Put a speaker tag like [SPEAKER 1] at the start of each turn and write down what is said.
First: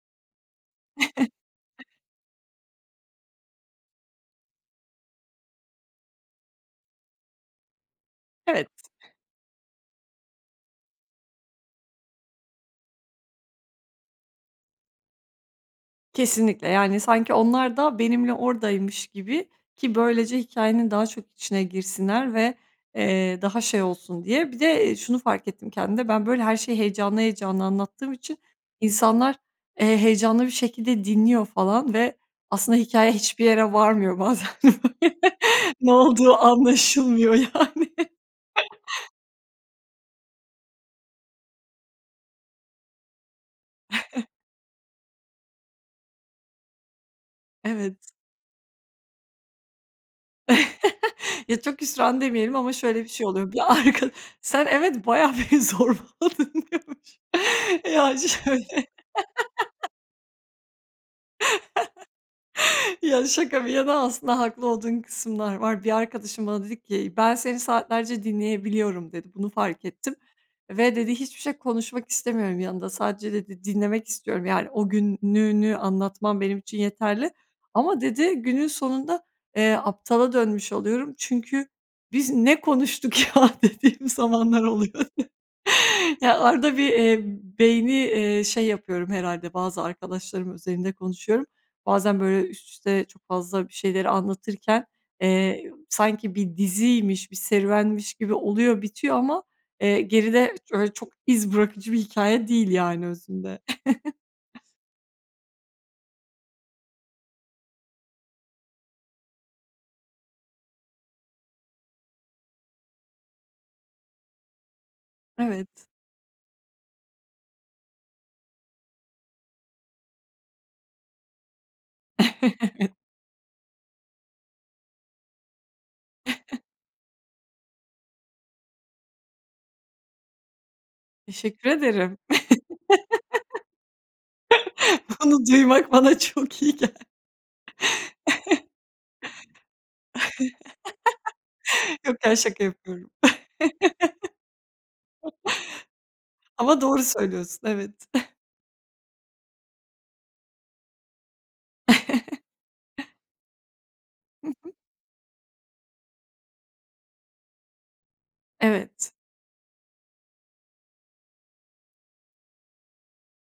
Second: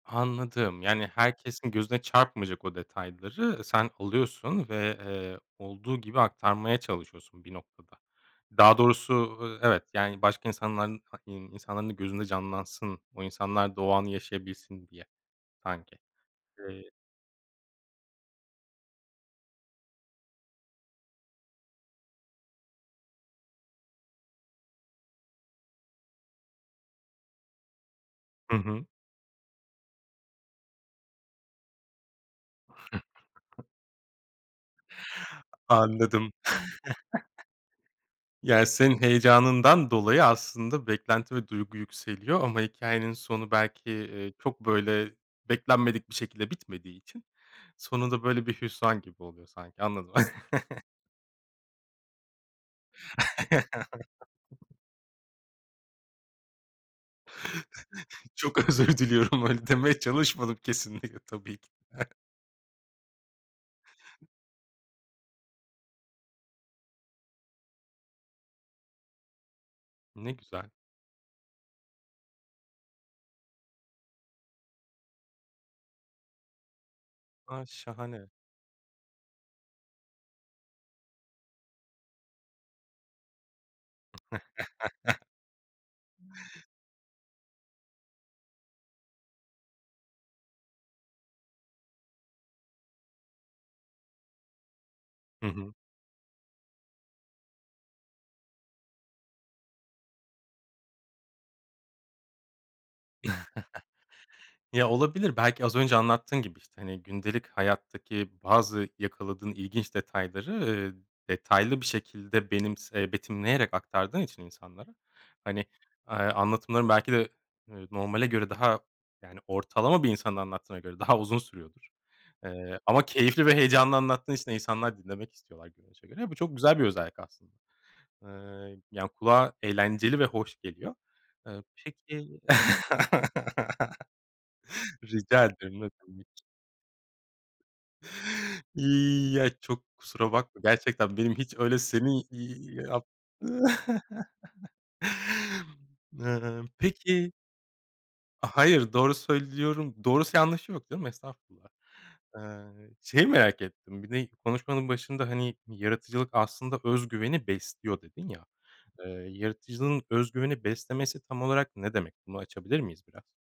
[SPEAKER 1] Anladım. Yani, herkesin gözüne çarpmayacak o detayları sen alıyorsun ve, eee, olduğu gibi aktarmaya çalışıyorsun bir noktada.
[SPEAKER 2] Evet.
[SPEAKER 1] Daha doğrusu, ııı, evet, yani başka insanlar hani, insanların gözünde canlansın, o insanlar da o anı yaşayabilsin diye sanki.
[SPEAKER 2] Kesinlikle.
[SPEAKER 1] Eee
[SPEAKER 2] Yani sanki onlar da benimle oradaymış gibi ki böylece hikâyenin daha çok içine girsinler ve, eee, daha şey olsun diye. Bir de, eee, şunu fark ettim kendimde. Ben, böyle, her şeyi heyecanlı heyecanlı anlattığım için
[SPEAKER 1] Hı hı.
[SPEAKER 2] insanlar, eee, heyecanlı bir şekilde dinliyor falan ve aslında hikâye hiçbir yere varmıyor bazen. Ne
[SPEAKER 1] Anladım.
[SPEAKER 2] olduğu anlaşılmıyor yani.
[SPEAKER 1] Ya, senin heyecanından dolayı aslında beklenti ve duygu yükseliyor ama hikâyenin sonu belki, ııı, çok, böyle, beklenmedik bir şekilde bitmediği için sonu
[SPEAKER 2] Evet.
[SPEAKER 1] da böyle bir hüsran gibi oluyor sanki anladım.
[SPEAKER 2] Ya, çok hüsran demeyelim ama şöyle bir şey oluyor: Bir arkad Sen evet bayağı beni zorbaladın, diyormuşum. Ya şöyle
[SPEAKER 1] Çok özür diliyorum, öyle demeye çalışmadım kesinlikle tabii ki de.
[SPEAKER 2] Ya, şaka bir yana, aslında haklı olduğun kısımlar var. Bir arkadaşım bana dedi ki "Ben seni saatlerce dinleyebiliyorum," dedi. "Bunu fark ettim
[SPEAKER 1] Ne güzel.
[SPEAKER 2] ve" dedi, "hiçbir şey konuşmak istemiyorum yanında. Sadece" dedi, "dinlemek istiyorum. Yani o gününü anlatman benim için yeterli
[SPEAKER 1] A,
[SPEAKER 2] ama"
[SPEAKER 1] şahane.
[SPEAKER 2] dedi, "günün sonunda, eee, aptala dönmüş oluyorum. Çünkü 'Biz ne konuştuk ya?' dediğim zamanlar oluyor." Ya, arada bir, eee, beyni, eee, şey yapıyorum herhâlde, bazı arkadaşlarımın özelinde konuşuyorum. Bazen böyle üst üste çok fazla bir şeyleri anlatırken,
[SPEAKER 1] Hı
[SPEAKER 2] eee,
[SPEAKER 1] hı.
[SPEAKER 2] ı sanki bir diziymiş, bir serüvenmiş gibi oluyor, bitiyor ama, eee, geride öyle çok iz bırakıcı bir hikâye değil yani özünde.
[SPEAKER 1] Ya, olabilir, belki az önce anlattığın gibi, işte, hani, gündelik hayattaki bazı yakaladığın ilginç detayları, eee, detaylı bir şekilde benimse betimleyerek aktardığın için insanlara, hani,
[SPEAKER 2] Evet.
[SPEAKER 1] eee, anlatımların belki de, eee, normale göre daha, yani ortalama bir insanın anlattığına göre daha uzun sürüyordur. Eee,
[SPEAKER 2] Evet.
[SPEAKER 1] ama keyifli ve heyecanlı anlattığın için de insanlar dinlemek istiyorlar görünüşe göre. Bu çok güzel bir özellik aslında. Eee, yani, kulağa eğlenceli ve hoş geliyor. Eee,
[SPEAKER 2] Teşekkür ederim.
[SPEAKER 1] peki
[SPEAKER 2] Bunu
[SPEAKER 1] Rica ederim.
[SPEAKER 2] duymak
[SPEAKER 1] Ne
[SPEAKER 2] bana
[SPEAKER 1] demek.
[SPEAKER 2] çok iyi gel
[SPEAKER 1] Ya, çok kusura bakma gerçekten benim hiç öyle
[SPEAKER 2] Yok
[SPEAKER 1] seni,
[SPEAKER 2] ya, şaka
[SPEAKER 1] iii, yap
[SPEAKER 2] yapıyorum.
[SPEAKER 1] Imm,
[SPEAKER 2] Ama doğru
[SPEAKER 1] peki
[SPEAKER 2] söylüyorsun. Evet.
[SPEAKER 1] A, hayır, doğru söylüyorum doğrusu yanlışı yok canım. Estağfurullah. Iıı, şeyi merak ettim. Bir de
[SPEAKER 2] Hı hı.
[SPEAKER 1] konuşmanın başında, hani, "Yaratıcılık aslında öz güveni besliyor." dedin ya.
[SPEAKER 2] Evet.
[SPEAKER 1] Iıı, yaratıcılığın öz güveni beslemesi tam olarak ne demek? Bunu açabilir miyiz biraz?